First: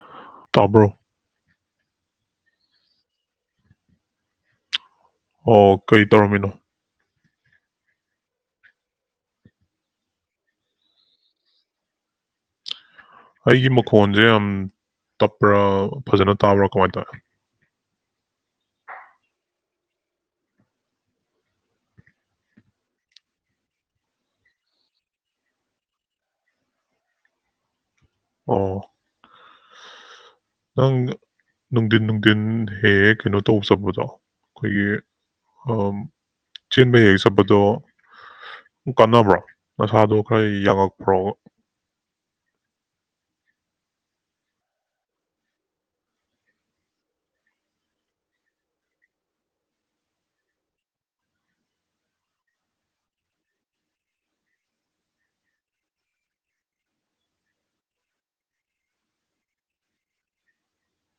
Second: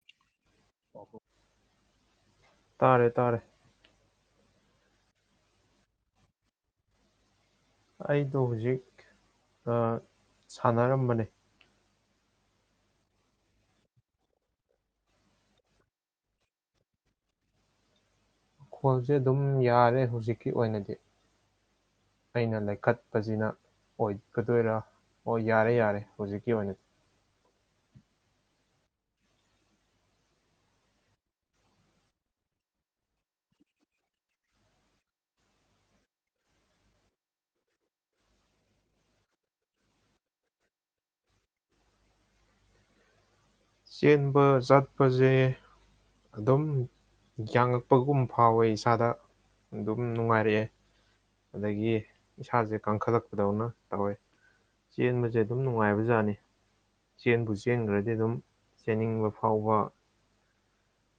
ꯍꯥ ꯇꯥꯕꯔꯣ ꯇꯥꯔꯦ ꯇꯥꯔꯦ ꯑꯣ ꯀꯔꯤ ꯇꯧꯔꯝꯃꯤꯅꯣ ꯑꯩꯗꯣ ꯍꯧꯖꯤꯛ ꯁꯥꯟꯅꯔꯝꯕꯅꯦ ꯑꯩꯒꯤ ꯃꯈꯣꯟꯁꯦ ꯌꯥꯝ ꯇꯞꯄ꯭ꯔꯥ ꯐꯖꯅ ꯇꯥꯕ꯭ꯔꯥ ꯀꯃꯥꯏꯅ ꯇꯧꯏ ꯃꯈꯣꯜꯁꯦ ꯑꯗꯨꯝ ꯌꯥꯔꯦ ꯍꯧꯖꯤꯛꯀꯤ ꯑꯣꯏꯅꯗꯤ ꯑꯩꯅ ꯂꯩꯈꯠꯄꯁꯤꯅ ꯑꯣꯏꯒꯗꯣꯏꯔꯥ ꯑꯣ ꯌꯥꯔꯦ ꯌꯥꯔꯦ ꯍꯧꯖꯤꯛꯀꯤ ꯑꯣꯏꯅꯗꯤ ꯑꯣ ꯅꯪ ꯅꯨꯡꯊꯤꯟ ꯅꯨꯡꯊꯤꯟ ꯍꯦꯛ ꯍꯦꯛ ꯀꯩꯅꯣ ꯇꯧꯕ ꯆꯠꯄꯗꯣ ꯑꯩꯈꯣꯏꯒꯤ ꯆꯦꯟꯕ ꯍꯦꯛ ꯍꯦꯛ ꯆꯠꯄꯗꯣ ꯀꯥꯟꯅꯕ꯭ꯔꯣ ꯅꯁꯥꯗꯣ ꯈꯔ ꯌꯥꯡꯉꯛꯄ꯭ꯔꯣ ꯆꯦꯟꯕ ꯆꯠꯄꯁꯦ ꯑꯗꯨꯝ ꯌꯥꯡꯉꯛꯄꯒꯨꯝ ꯐꯥꯎꯋꯦ ꯏꯁꯥꯗ ꯑꯗꯨꯝ ꯅꯨꯡꯉꯥꯏꯔꯛꯑꯦ ꯑꯗꯒꯤ ꯏꯁꯥꯁꯦ ꯀꯪꯈꯠꯂꯛꯄꯗꯧꯅ ꯇꯧꯋꯦ ꯆꯦꯟꯕꯁꯦ ꯑꯗꯨꯝ ꯅꯨꯡꯉꯥꯏꯕꯖꯥꯠꯅꯤ ꯆꯦꯟꯕꯨ ꯆꯦꯟꯈ꯭ꯔꯗꯤ ꯑꯗꯨꯝ ꯆꯦꯟꯅꯤꯡꯕ ꯐꯥꯎꯕ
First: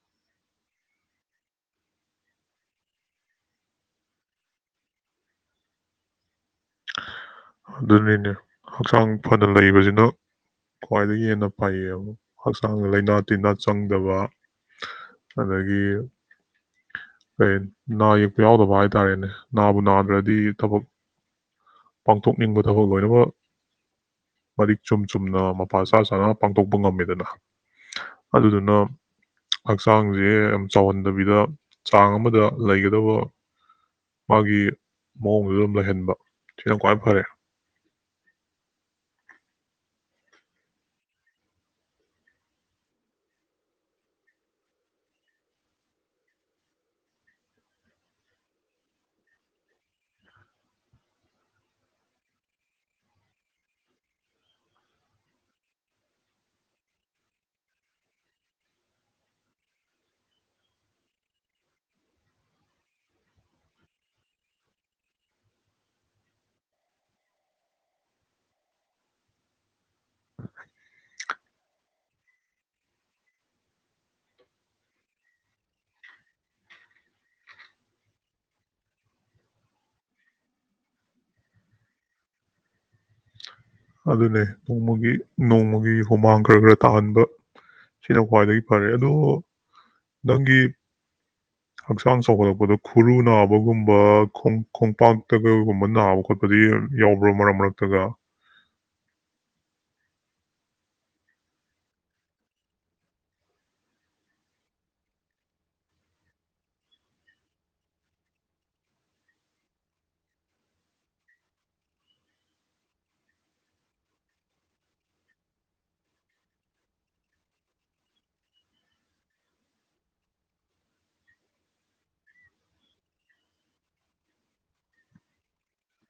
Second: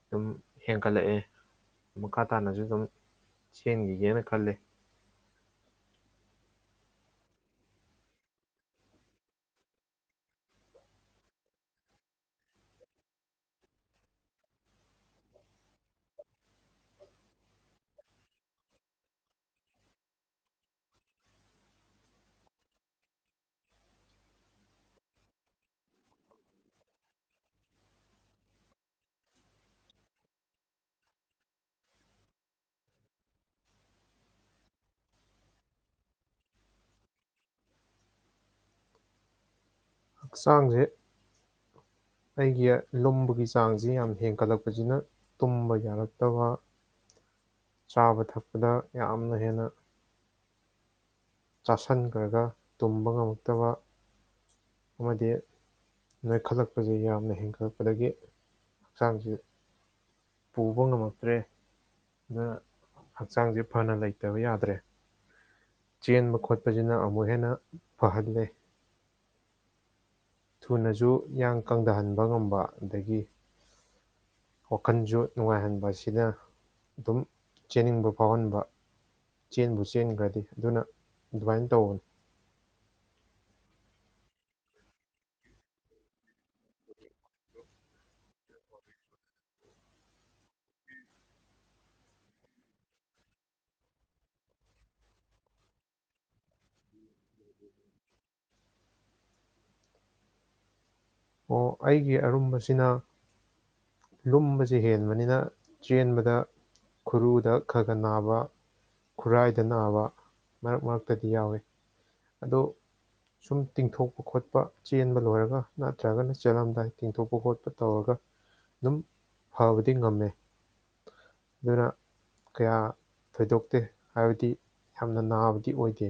ꯑꯗꯨꯝ ꯍꯦꯟꯒꯠꯂꯛꯑꯦ ꯃꯈꯥ ꯇꯥꯅꯁꯨ ꯑꯗꯨꯝ ꯆꯦꯟꯈꯤꯒꯦꯅ ꯈꯜꯂꯦ ꯑꯗꯨꯅꯤꯅꯦ ꯍꯛꯆꯥꯡ ꯐꯅ ꯂꯩꯕꯁꯤꯅ ꯈ꯭ꯋꯥꯏꯗꯒꯤ ꯍꯦꯟꯅ ꯐꯩꯌꯦꯕ ꯍꯛꯆꯥꯡꯗ ꯂꯩꯅꯥ ꯇꯤꯟꯅꯥ ꯆꯪꯗꯕ ꯑꯗꯒꯤ ꯀꯩ ꯅꯥ ꯌꯦꯛꯄ ꯌꯥꯎꯗꯕ ꯍꯥꯏꯇꯥꯔꯦꯅꯦ ꯅꯥꯕꯨ ꯅꯥꯗ꯭ꯔꯗꯤ ꯊꯕꯛ ꯄꯥꯡꯊꯣꯛꯅꯤꯡꯕ ꯊꯕꯛ ꯂꯣꯏꯅꯃꯛ ꯃꯔꯤꯛ ꯆꯨꯝ ꯆꯨꯝꯅ ꯃꯄꯥꯆꯥ ꯆꯥꯅ ꯄꯥꯡꯊꯣꯛꯄ ꯉꯝꯃꯦꯗꯅ ꯑꯗꯨꯗꯨꯅ ꯍꯛꯆꯥꯡꯁꯦ ꯌꯥꯝ ꯆꯥꯎꯍꯟꯗꯕꯤꯗ ꯆꯥꯡ ꯑꯃꯗ ꯂꯩꯒꯗꯕ ꯃꯥꯒꯤ ꯃꯑꯣꯡꯗꯨꯗ ꯑꯗꯨꯝ ꯂꯩꯍꯟꯕ ꯁꯤꯅ ꯈꯋ꯭ꯥꯏ ꯐꯔꯦ ꯍꯛꯆꯥꯡꯁꯦ ꯑꯩꯒꯤ ꯂꯨꯝꯕꯒꯤ ꯆꯥꯡꯁꯤ ꯌꯥꯝ ꯍꯦꯟꯒꯠꯂꯛꯄꯁꯤꯅ ꯇꯨꯝꯕ ꯌꯥꯔꯛꯇꯕ ꯆꯥꯕ ꯊꯛꯄꯗ ꯌꯥꯝꯅ ꯍꯦꯟꯅ ꯆꯥꯁꯟꯈ꯭ꯔꯒ ꯇꯨꯝꯕ ꯉꯝꯃꯛꯇꯕ ꯑꯃꯗꯤ ꯅꯣꯏꯈꯠꯂꯛꯄꯁꯦ ꯌꯥꯝꯅ ꯍꯦꯟꯒꯠꯂꯛꯄꯗꯒꯤ ꯍꯛꯆꯥꯡꯁꯤ ꯄꯨꯕ ꯉꯝꯃꯛꯇ꯭ꯔꯦ ꯑꯗꯨꯅ ꯍꯛꯆꯥꯡꯁꯦ ꯐꯅ ꯂꯩꯇꯕ ꯌꯥꯗ꯭ꯔꯦ ꯆꯦꯟꯕ ꯈꯣꯠꯄꯁꯤꯅ ꯑꯃꯨꯛ ꯍꯦꯟꯅ ꯐꯍꯜꯂꯦ ꯊꯨꯅꯁꯨ ꯏꯌꯥꯡ ꯀꯪꯊꯍꯟꯕ ꯉꯝꯕ ꯑꯗꯒꯤ ꯋꯥꯈꯜꯁꯨ ꯅꯨꯡꯉꯥꯏꯍꯟꯕ ꯁꯤꯅ ꯑꯗꯨꯝ ꯆꯦꯟꯅꯤꯡꯕ ꯐꯥꯎꯍꯟꯕ ꯆꯦꯟꯕꯨ ꯆꯦꯟꯈ꯭ꯔꯗꯤ ꯑꯗꯨꯅ ꯑꯗꯨꯃꯥꯏꯅ ꯇꯧꯕꯅꯤ ꯑꯗꯨꯅꯦ ꯅꯣꯡꯃꯒꯤ ꯅꯣꯡꯃꯒꯤ ꯍꯨꯃꯥꯡ ꯈꯔ ꯈꯔ ꯇꯥꯍꯟꯕ ꯁꯤꯅ ꯈ꯭ꯋꯥꯏꯗꯒꯤ ꯐꯔꯦ ꯑꯗꯣ ꯅꯪꯒꯤ ꯍꯛꯆꯥꯡ ꯆꯥꯎꯈꯠꯂꯛꯄꯗ ꯈꯨꯔꯨ ꯅꯥꯕꯒꯨꯝꯕ ꯈꯣꯡꯄꯥꯛꯇ ꯀꯒꯨꯝꯕ ꯅꯥꯕ ꯈꯣꯠꯄꯗꯤ ꯌꯥꯎꯕ꯭ꯔ ꯃꯔꯛ ꯃꯔꯛꯇꯒ ꯑꯣ ꯑꯩꯒꯤ ꯑꯔꯨꯝꯕꯁꯤꯅ ꯂꯨꯝꯕꯕꯁꯤ ꯍꯦꯟꯕꯅꯤꯅ ꯆꯦꯟꯕꯗ ꯈꯨꯔꯨꯗ ꯈ ꯈ ꯅꯥꯕ ꯈꯨꯔꯥꯏꯗ ꯅꯥꯕ ꯃꯔꯛ ꯃꯔꯛꯇꯗꯤ ꯌꯥꯎꯏꯤ ꯑꯗꯣ ꯁꯨꯝ ꯇꯤꯡꯊꯣꯛꯄ ꯈꯣꯠꯄ ꯆꯦꯟꯕ ꯂꯣꯏꯔꯒ ꯅꯠꯇ꯭ꯔꯒꯅ ꯆꯠꯂꯝꯗꯥꯏ ꯇꯦꯡꯊꯣꯛꯄ ꯈꯣꯠꯄ ꯇꯧꯔꯒ ꯑꯗꯨꯝ ꯐꯕꯗꯤ ꯉꯝꯃꯦ ꯑꯗꯨꯅ ꯀꯌꯥ ꯊꯣꯏꯗꯣꯛꯇꯦ ꯍꯥꯏꯕꯗꯤ ꯌꯥꯝꯅ ꯅꯥꯕꯗꯤ ꯑꯣꯏꯗꯦ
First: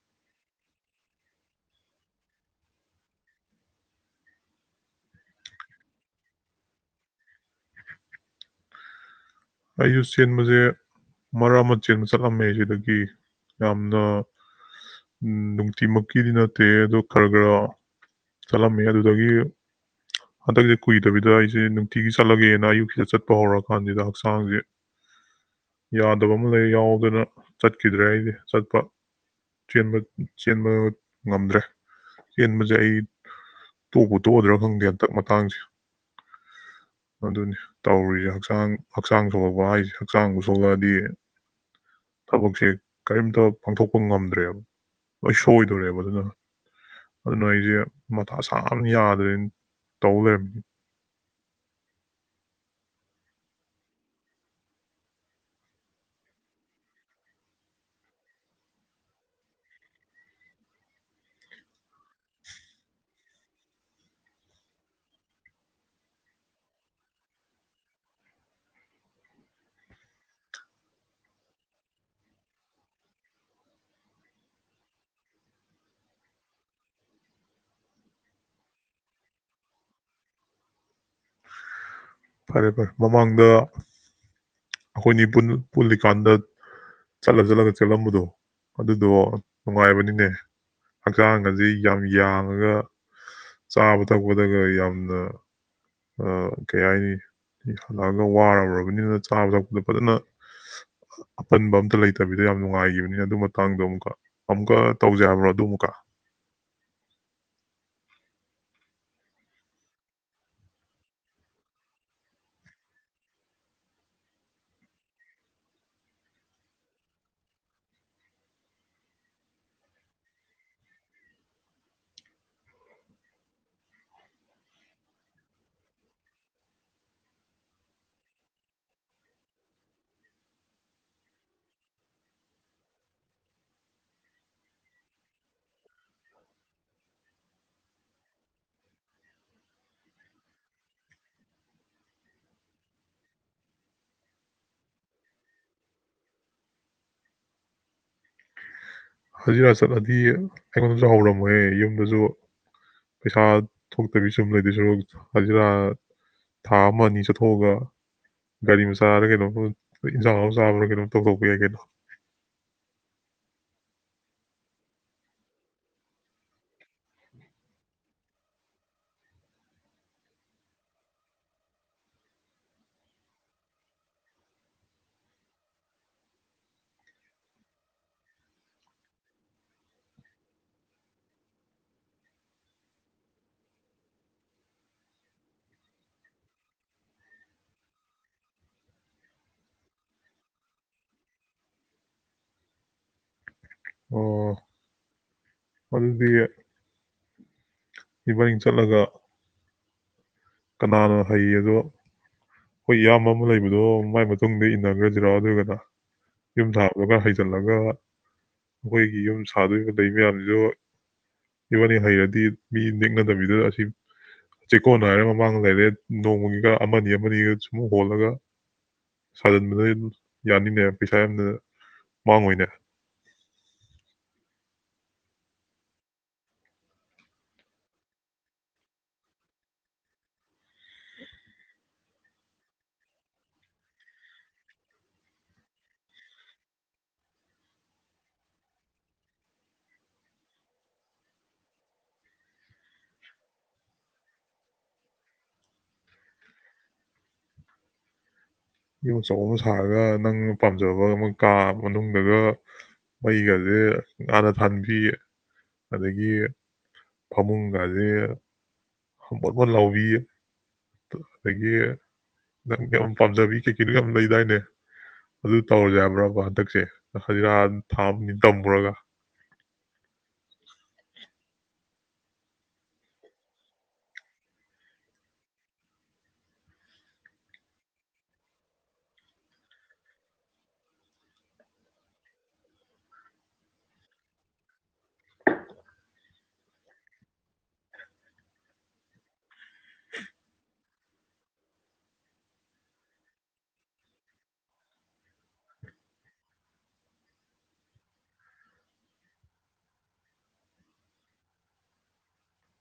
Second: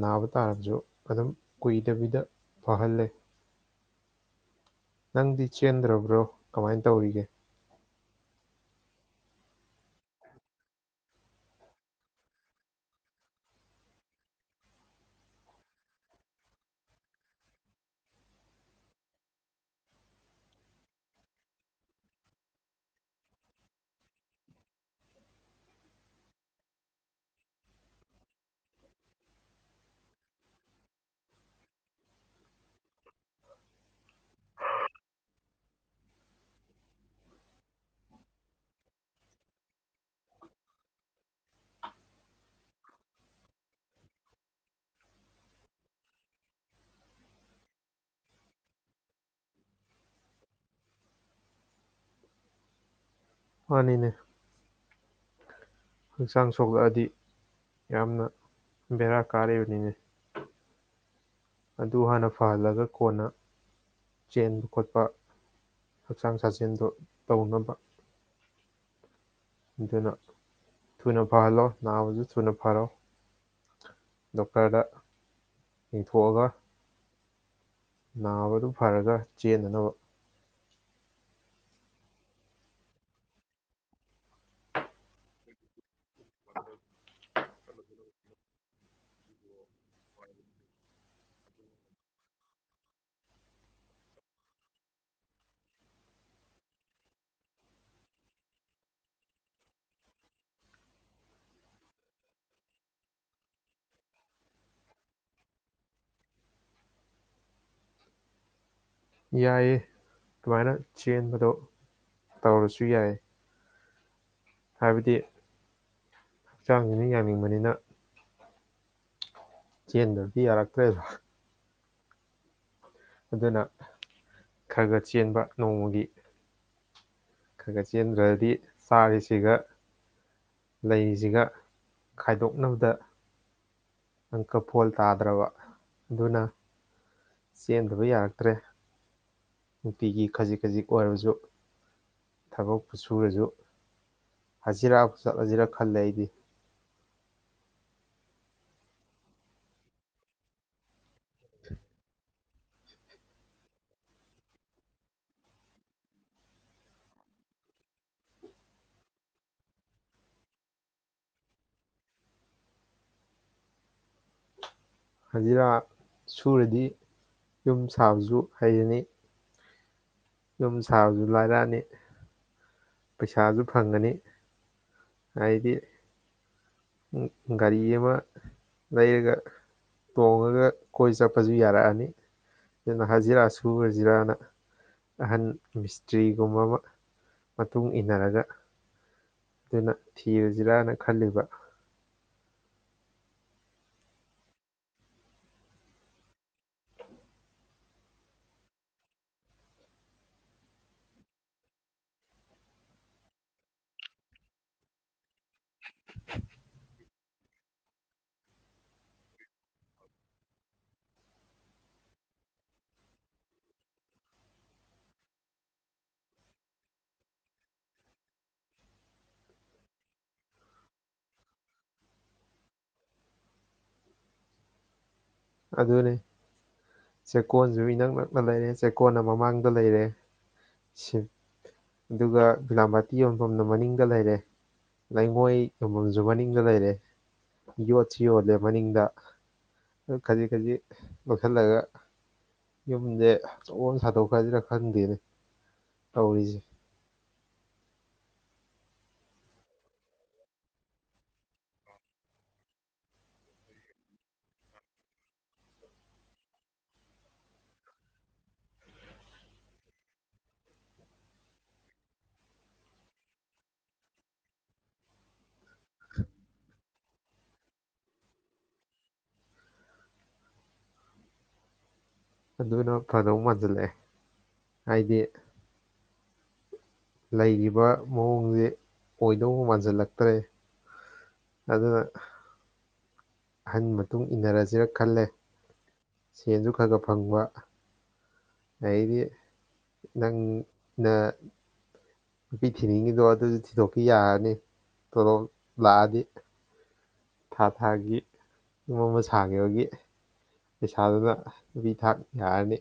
ꯅꯥꯕ ꯇꯥꯔꯕꯁꯨ ꯑꯗꯨꯝ ꯀꯨꯏꯗꯕꯤꯗ ꯐꯍꯜꯂꯦ ꯅꯪꯗꯤ ꯆꯦꯟꯗ꯭ꯔꯕ꯭ꯔꯣ ꯀꯃꯥꯏꯅ ꯇꯧꯔꯤꯒꯦ ꯑꯩꯁꯨ ꯆꯦꯟꯕꯁꯦ ꯃꯔꯛ ꯑꯃ ꯆꯦꯟꯕ ꯆꯠꯂꯝꯃꯦ ꯁꯤꯗꯒꯤ ꯌꯥꯝꯅ ꯅꯨꯡꯇꯤꯃꯛꯀꯤꯗꯤ ꯅꯠꯇꯦ ꯑꯗꯣ ꯈꯔ ꯈꯔ ꯆꯠꯂꯝꯃꯦ ꯑꯗꯨꯗꯒꯤ ꯍꯟꯗꯛꯁꯦ ꯀꯨꯏꯗꯕꯤꯗ ꯑꯩꯁꯦ ꯅꯨꯡꯇꯤꯒꯤ ꯆꯠꯂꯒꯦꯅ ꯑꯌꯨꯛꯁꯤꯗ ꯆꯠꯄ ꯍꯧꯔꯛꯀꯥꯟꯁꯤꯗ ꯍꯛꯆꯥꯡꯁꯦ ꯌꯥꯗꯕ ꯑꯃ ꯂꯩ ꯌꯥꯎꯗꯅ ꯆꯠꯈꯤꯗ꯭ꯔꯦ ꯑꯩꯗꯤ ꯆꯠꯄ ꯆꯦꯟꯕ ꯉꯝꯗ꯭ꯔꯦ ꯆꯦꯟꯕꯁꯦ ꯑꯩ ꯇꯣꯛꯄ ꯇꯣꯛꯑꯗ꯭ꯔꯥ ꯈꯪꯗꯦ ꯍꯟꯇꯛ ꯃꯇꯥꯡꯁꯦ ꯑꯗꯨꯅꯤ ꯇꯧꯔꯤꯁꯦ ꯍꯛꯆꯥꯡ ꯍꯛꯆꯥꯡ ꯁꯣꯛꯂꯛꯄ ꯍꯥꯏꯁꯦ ꯍꯛꯆꯥꯡꯕꯨ ꯁꯣꯛꯂꯛꯑꯗꯤ ꯊꯕꯛꯁꯦ ꯀꯔꯤꯝꯇ ꯄꯥꯡꯊꯣꯛꯄ ꯉꯝꯗ꯭ꯔꯦꯕ ꯂꯣꯏ ꯁꯣꯏꯗꯣꯔꯦꯕ ꯑꯗꯨꯅ ꯑꯗꯨꯅ ꯑꯩꯁꯦ ꯃꯊꯥ ꯁꯥꯕꯅ ꯌꯥꯗ꯭ꯔꯦꯅ ꯇꯧ ꯂꯩꯔꯝꯃꯤ ꯃꯥꯅꯤꯅꯦ ꯍꯛꯆꯥꯡ ꯁꯣꯛꯂꯛꯑꯗꯤ ꯌꯥꯝꯅ ꯕꯦꯔꯥ ꯀꯥꯔꯤꯕꯅꯤꯅꯦ ꯑꯗꯨ ꯍꯥꯟꯅ ꯐꯍꯜꯂꯒ ꯀꯣꯟꯅ ꯆꯦꯟꯕ ꯈꯣꯠꯄ ꯍꯛꯆꯥꯡ ꯁꯥꯖꯦꯟꯗꯣ ꯇꯧꯅꯕ ꯑꯗꯨꯅ ꯊꯨꯅ ꯐꯍꯜꯂꯣ ꯅꯥꯕꯁꯨ ꯊꯨꯅ ꯐꯔꯣ ꯗꯣꯛꯇꯔꯗ ꯌꯦꯡꯊꯣꯛꯑꯒ ꯅꯥꯕꯗꯨ ꯐꯔꯒ ꯆꯦꯟꯅꯅꯕ ꯐꯔꯦ ꯐꯔꯦ ꯃꯃꯥꯡꯗ ꯑꯩꯈꯣꯏꯅꯤ ꯆꯗ ꯆꯠꯂ ꯆꯠꯂꯒ ꯆꯠꯂꯝꯕꯗꯣ ꯑꯗꯨꯗꯣ ꯅꯨꯡꯉꯥꯏꯕꯅꯤꯅꯦ ꯍꯛꯆꯥꯡ ꯑꯁꯤ ꯌꯥꯝ ꯌꯥꯡꯉꯒ ꯆꯥꯕ ꯊꯛꯄꯗꯒ ꯌꯥꯝꯅ ꯀꯩ ꯍꯥꯏꯅꯤ ꯍꯜꯂꯛꯑꯒ ꯋꯥꯕꯅꯤꯅ ꯆꯥꯕ ꯊꯛꯄꯗ ꯐꯖꯅ ꯑꯄꯟꯕ ꯑꯝꯇ ꯂꯩꯇꯕꯤꯗ ꯌꯥꯝ ꯅꯨꯡꯉꯥꯏꯈꯤꯕꯅꯤꯅ ꯑꯗꯨ ꯃꯇꯥꯡꯗꯣ ꯑꯃꯨꯛꯀ ꯑꯃꯨꯛꯀ ꯇꯧꯖꯕ꯭ꯔꯣ ꯑꯗꯨ ꯑꯃꯨꯛꯀ ꯌꯥꯏꯌꯦ ꯑꯗꯨꯃꯥꯏꯅ ꯆꯦꯟꯕꯗꯣ ꯇꯧꯔꯁꯨ ꯌꯥꯏ ꯍꯥꯏꯕꯗꯤ ꯍꯛꯆꯥꯡꯁꯤꯅ ꯌꯥꯡꯅꯤꯡꯕꯅꯤꯅ ꯆꯦꯟꯗ ꯌꯥꯔꯛꯥꯛꯇꯦ ꯑꯗꯨꯅ ꯈꯔ ꯈꯔ ꯆꯦꯟꯕ ꯅꯣꯡꯃꯒꯤ ꯈꯔ ꯈꯔ ꯆꯦꯟꯈ꯭ꯔꯗꯤ ꯆꯥꯔꯤꯁꯤꯒ ꯂꯩꯔꯤꯁꯤꯒ ꯈꯥꯏꯗꯣꯛꯅꯕꯗ ꯅꯪꯀ ꯐꯣꯜ ꯇꯥꯗ꯭ꯔꯕ ꯑꯗꯨꯅ ꯆꯦꯟꯗꯕ ꯌꯥꯔꯛꯇ꯭ꯔꯦ ꯅꯨꯄꯤꯒꯤ ꯈꯖꯤꯛ ꯈꯖꯤꯛ ꯑꯣꯏꯔꯕꯁꯨ ꯊꯕꯛ ꯁꯨꯔꯁꯨ ꯍꯖꯤꯔꯥ ꯆꯠꯂꯖꯤꯔ ꯈꯜꯂꯦ ꯑꯩꯗꯤ ꯍꯖꯤꯔꯥ ꯆꯠꯂꯗꯤ ꯑꯩꯉꯣꯟꯗꯁꯨ ꯍꯧꯔꯝꯃꯣꯏꯍꯦ ꯌꯨꯝꯗꯁꯨ ꯄꯩꯁꯥ ꯊꯣꯛꯇꯕꯤ ꯁꯨꯝ ꯂꯩꯗ ꯁꯔꯣꯛ ꯍꯖꯤꯔꯥ ꯊꯥ ꯑꯃ ꯑꯅꯤ ꯆꯠꯊꯣꯛꯑꯒ ꯒꯥꯔꯤ ꯃꯆꯥꯗ ꯀꯩꯅꯣꯝ ꯏꯟꯖꯥꯡ ꯆꯥꯕ꯭ꯔꯥ ꯀꯩꯅꯣꯝ ꯇꯧꯊꯣꯛꯄ ꯌꯥꯏ ꯀꯩꯅꯣ ꯍꯖꯤꯔꯥ ꯁꯨꯔꯗꯤ ꯌꯨꯝ ꯁꯥꯕꯁꯨ ꯍꯩꯔꯅꯤ ꯌꯨꯝ ꯁꯥꯕꯁꯨ ꯂꯥꯏꯔꯛꯑꯅꯤ ꯄꯩꯁꯥꯁꯨ ꯐꯪꯒꯅꯤ ꯍꯥꯏꯗꯤ ꯒꯥꯔꯤ ꯑꯃ ꯂꯩꯔꯒ ꯇꯣꯡꯉꯒ ꯀꯣꯏ ꯆꯠꯄꯁꯨ ꯌꯥꯔꯛꯑꯅꯤ ꯑꯗꯨꯅ ꯍꯖꯤꯔꯥ ꯁꯨꯨꯔꯖꯤꯔꯥꯅ ꯑꯍꯟ ꯃꯤꯁꯇ꯭ꯔꯤꯒꯨꯝꯕ ꯑꯃ ꯃꯇꯨꯡ ꯏꯟꯅꯔꯒ ꯑꯗꯨꯅ ꯊꯤꯔꯨꯁꯤꯔꯥꯅ ꯈꯜꯂꯤꯕ ꯑꯣ ꯑꯗꯨꯗꯤ ꯏꯕꯥꯅꯤꯡꯡ ꯆꯠꯂꯒ ꯀꯅꯥꯅ ꯍꯩ ꯑꯗꯣ ꯑꯩꯈꯣꯏ ꯏꯌꯥꯝꯕ ꯑꯃ ꯂꯩꯕꯗꯣ ꯃꯥꯏ ꯃꯇꯨꯡꯗ ꯏꯟꯅꯈ꯭ꯔꯁꯤꯔꯥ ꯑꯗꯨꯔꯒꯅ ꯌ ꯊ ꯍꯥꯏ ꯆꯜꯂꯒ ꯑꯩꯈꯣꯏꯒꯤ ꯌꯨꯝ ꯁꯥꯗꯣꯔꯤꯕ ꯂꯩ ꯃꯌꯥꯝꯁꯤꯁꯨ ꯏꯕꯥꯅꯤ ꯍꯩꯔꯗꯤ ꯃꯤ ꯅꯦꯛꯅꯗꯕꯤꯗ ꯑꯁꯤ ꯆꯦꯛꯀꯣꯟ ꯍꯥꯏꯔ ꯃꯥꯡ ꯂꯩꯔꯦ ꯅꯣꯡꯃꯒꯤꯒ ꯑꯃꯅꯤ ꯑꯃꯒ ꯁꯨꯝ ꯍꯣꯜꯂꯒ ꯁꯥꯖꯤꯟꯕꯅ ꯌꯥꯅꯤꯅꯦ ꯄꯩꯁꯥ ꯌꯥꯝꯅ ꯃꯥꯡꯉꯏꯅꯦ ꯑꯗꯨꯅꯤ ꯆꯦꯛꯀꯣꯟꯁꯨ ꯏꯅꯛ ꯅꯛꯅ ꯂꯩꯔꯦ ꯆꯦꯛꯀꯣꯟꯜꯅ ꯃꯃꯥꯡꯗ ꯂꯩꯔꯦ ꯑꯗꯨꯒ ꯕꯤꯤꯂꯥꯃꯇꯤ ꯌꯣꯟꯐꯝꯅ ꯃꯅꯤꯡꯗ ꯂꯩꯔꯦ ꯂꯩꯉꯣꯏ ꯌꯣꯟꯐꯝꯁꯨ ꯃꯅꯤꯡꯗ ꯂꯩꯔꯦ ꯌꯣꯠꯁꯨ ꯌꯣꯜꯂꯦ ꯃꯅꯤꯡꯗ ꯈꯖꯤꯛ ꯈꯖꯤꯛ ꯂꯧꯁꯤꯜꯂꯒ ꯌꯨꯝꯁꯦ ꯑꯣꯣꯟ ꯁꯥꯗꯣꯛꯈ꯭ꯔꯁꯤꯔꯥ ꯈꯪꯗꯦꯅꯦ ꯇꯧꯔꯤꯁꯦ ꯌꯣꯆꯧ ꯑꯃ ꯁꯥꯔꯒ ꯅꯪꯅ ꯄꯥꯝꯖꯕ ꯑꯃ ꯀꯥ ꯃꯅꯨꯡꯗꯒ ꯃꯩꯒꯁꯦ ꯉꯥꯅ ꯊꯥꯟꯕꯤꯌꯦ ꯑꯗꯒꯤ ꯐꯃꯨꯡꯒꯁꯦ ꯍꯄꯣꯠ ꯑꯃ ꯂꯥꯎꯕꯤꯌꯦ ꯑꯗꯒꯤ ꯅꯪ ꯌꯥꯝ ꯄꯥꯝꯖꯕꯤ ꯀꯩꯀꯗꯨ ꯌꯥꯝ ꯂꯩꯗꯥꯏꯅꯦ ꯑꯗꯨ ꯇꯧꯔꯁꯨ ꯍꯥꯏꯕ꯭ꯔꯕ ꯍꯟꯗꯛꯁꯦ ꯍꯖꯤꯔ ꯊꯥꯕꯅꯤ ꯇꯝꯃꯨꯔꯒ ꯑꯗꯨꯅ ꯐꯗꯧ ꯃꯥꯟꯁꯤꯜꯂꯛꯑꯦ ꯍꯥꯏꯗꯤ ꯂꯩꯔꯤꯕ ꯃꯑꯣꯡꯁꯦ ꯑꯣꯏꯗꯧ ꯃꯥꯟꯁꯤꯜꯂꯛꯇ꯭ꯔꯦ ꯑꯗꯨ ꯑꯍꯟ ꯃꯇꯨꯡ ꯏꯟꯅꯔꯁꯤꯔ ꯈꯜꯂꯦ ꯁꯦꯟꯁꯨ ꯈꯔ ꯈꯔ ꯐꯪꯕ ꯑꯗꯤ ꯅꯪꯅ ꯅꯨꯄꯤ ꯊꯤꯅꯤꯡꯉꯤꯗꯣ ꯑꯗꯨꯁꯨ ꯊꯤꯗꯣꯛꯄꯤ ꯌꯥꯔꯅꯤ ꯇꯣꯂꯣꯞ ꯂꯥꯛꯑꯗꯤ ꯊꯥ ꯊꯥꯒꯤ ꯌꯨꯝ ꯑꯃ ꯁꯥꯥꯡꯈꯤꯕꯒꯤ ꯄꯩꯁꯥꯗꯨꯅ ꯅꯨꯄꯤ ꯊꯥꯛ ꯌꯥꯔꯅꯤ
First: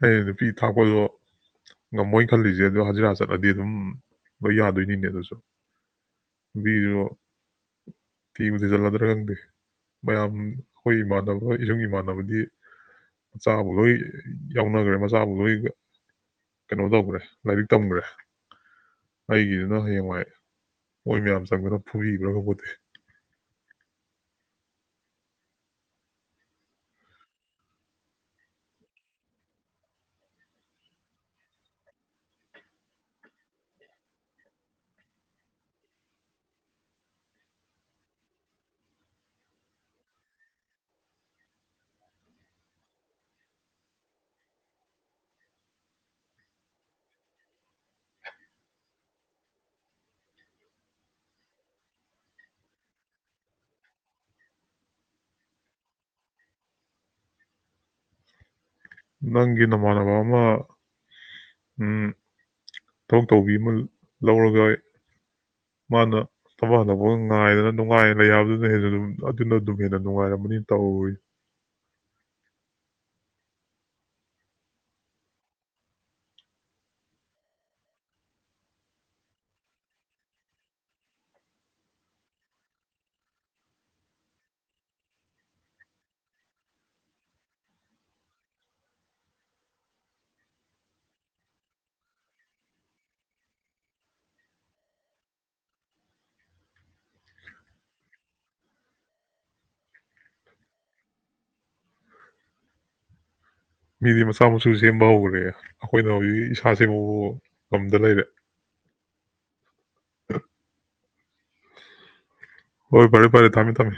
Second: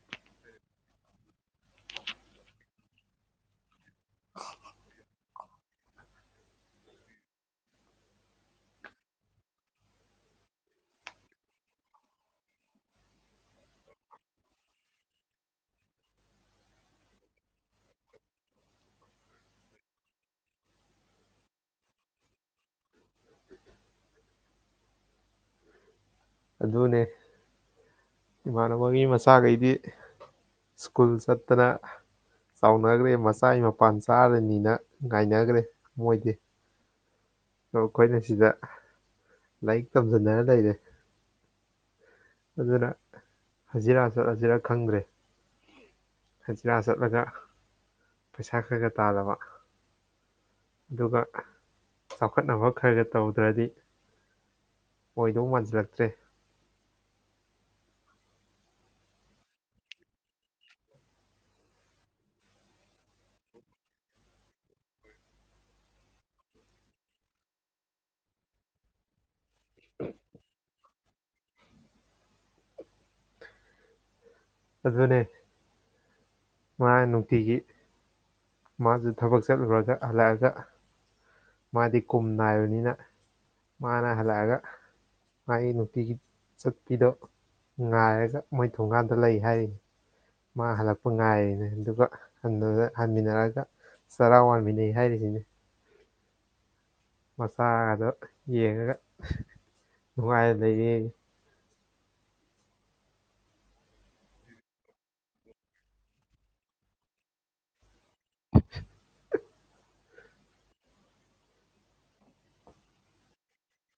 ꯍ ꯅꯨꯄꯤ ꯊꯥꯛꯄꯗꯣ ꯉꯝꯃꯣꯏꯅ ꯈꯜꯂꯤꯁꯦ ꯑꯗꯣ ꯍꯖꯤꯔꯥ ꯆꯠꯂꯗꯤ ꯑꯗꯨꯝ ꯣꯏ ꯌꯥꯗꯣꯏꯅꯤꯅꯦ ꯑꯗꯨꯁꯨ ꯅꯨꯄꯤꯁꯨ ꯊꯤꯕ ꯊꯤꯖꯤꯜꯂꯗ꯭ꯔꯥ ꯈꯪꯗꯦ ꯃꯌꯥꯝ ꯑꯩꯈꯣꯏ ꯏꯃꯥꯟꯅꯕ ꯏꯁꯨꯡ ꯏꯃꯥꯟꯅꯕꯗꯤ ꯑꯆꯥꯕ ꯂꯣꯏ ꯌꯥꯎꯅꯈ꯭ꯔꯦ ꯃꯆꯥꯕꯨ ꯂꯣꯏ ꯀꯩꯅꯣ ꯇꯧꯈ꯭ꯔꯦ ꯂꯥꯏꯔꯤꯛ ꯇꯝꯈ꯭ꯔꯦ ꯑꯩꯒꯤꯗꯨꯅ ꯍꯌꯦꯡꯋꯥꯏ ꯃꯣꯏ ꯃꯌꯥꯝ ꯆꯪꯕꯅ ꯐꯨꯕꯤꯈ꯭ꯔꯒ ꯈꯄꯣꯠꯇꯤ ꯑꯗꯨꯅꯦ ꯏꯃꯥꯟꯅꯕꯒꯤ ꯃꯆꯥꯈꯩꯗꯤ ꯁ꯭ꯀꯨꯜ ꯆꯠꯇꯅ ꯆꯥꯎꯅꯈ꯭ꯔꯦ ꯃꯆꯥꯒꯤ ꯃꯄꯥꯟ ꯆꯥꯔꯅꯤꯅ ꯉꯥꯏꯅꯈ꯭ꯔꯦ ꯃꯣꯏꯗꯤ ꯑꯣ ꯑꯩꯈꯣꯏꯅ ꯁꯤꯗ ꯂꯥꯏꯔꯤꯛ ꯇꯝꯖꯟꯅꯅ ꯂꯩꯔꯦ ꯑꯗꯨꯅ ꯍꯖꯤꯔꯥ ꯆꯠ ꯍꯖꯤꯔꯥ ꯈꯪꯗ꯭ꯔꯦ ꯍꯖꯤꯔꯥ ꯆꯠꯂꯒ ꯄꯩꯁꯥ ꯈꯔ ꯈ ꯇꯥꯗꯕ ꯑꯗꯨꯒ ꯆꯥꯎꯈꯠꯅꯕ ꯈꯔꯒ ꯇꯧꯗ꯭ꯔꯗꯤ ꯑꯣꯏꯗꯧ ꯃꯥꯟꯁꯤꯜꯂꯛꯇ꯭ꯔꯦ ꯅꯪꯒꯤ ꯅꯃꯥꯟꯅꯕ ꯑꯃ ꯎꯝ ꯊꯕꯛ ꯇꯧꯕꯤ ꯑꯃ ꯂꯧꯔꯒ ꯃꯥꯅ ꯊꯕꯛ ꯍꯟꯗꯣꯛꯄꯒ ꯉꯥꯏꯗꯅ ꯅꯨꯡꯉꯥꯏ ꯂꯩ ꯍꯥꯏꯕꯗꯨꯅ ꯍꯦꯟꯅ ꯑꯗꯨꯝ ꯑꯗꯨꯅ ꯑꯗꯨꯝ ꯍꯦꯟꯅ ꯅꯨꯡꯉꯥꯏꯔꯝꯃꯅꯤꯅ ꯇꯧꯏ ꯑꯗꯨꯅꯦ ꯃꯥ ꯅꯨꯡꯇꯤꯒꯤ ꯃꯥꯁꯨ ꯊꯕꯛ ꯆꯠꯂꯨꯔꯒ ꯍꯜꯂꯛꯑꯒ ꯃꯥꯗꯤ ꯀꯨꯝ ꯅꯥꯏꯕꯅꯤꯅ ꯃꯥꯅ ꯍꯜꯂꯛꯑꯒ ꯃꯥꯒꯤ ꯅꯨꯡꯇꯤꯒꯤ ꯆꯠꯄꯤꯗꯣ ꯉꯥꯏꯔꯒ ꯃꯣꯏ ꯊꯣꯡꯒꯥꯟꯗ ꯂꯩ ꯌꯥꯥꯏ ꯃꯥ ꯍꯜꯂꯛꯄ ꯉꯥꯏꯔꯤꯅꯦ ꯑꯗꯨꯒ ꯍꯟꯃꯤꯟꯅꯔꯒ ꯆꯔꯥꯎ ꯋꯥꯟꯃꯤꯟꯅꯩ ꯍꯥꯏꯔꯤꯁꯤꯅꯦ ꯃꯆꯥꯗꯣ ꯌꯦꯡꯉꯒ ꯅꯨꯡꯉꯥꯏ ꯌꯦꯡ ꯃꯤꯗꯤ ꯃꯆꯥ ꯃꯁꯨ ꯁꯦꯝꯕ ꯍꯧꯈ꯭ꯔꯦ ꯑꯩꯈꯣꯏꯅ ꯍꯧꯖꯤꯛ ꯏꯁꯥ ꯁꯦꯝꯕ ꯉꯝꯗ ꯂꯩꯔꯦ ꯍꯣꯏ ꯐꯔꯦ ꯐꯔꯦ ꯊꯝꯃꯦ ꯊꯝꯃꯦ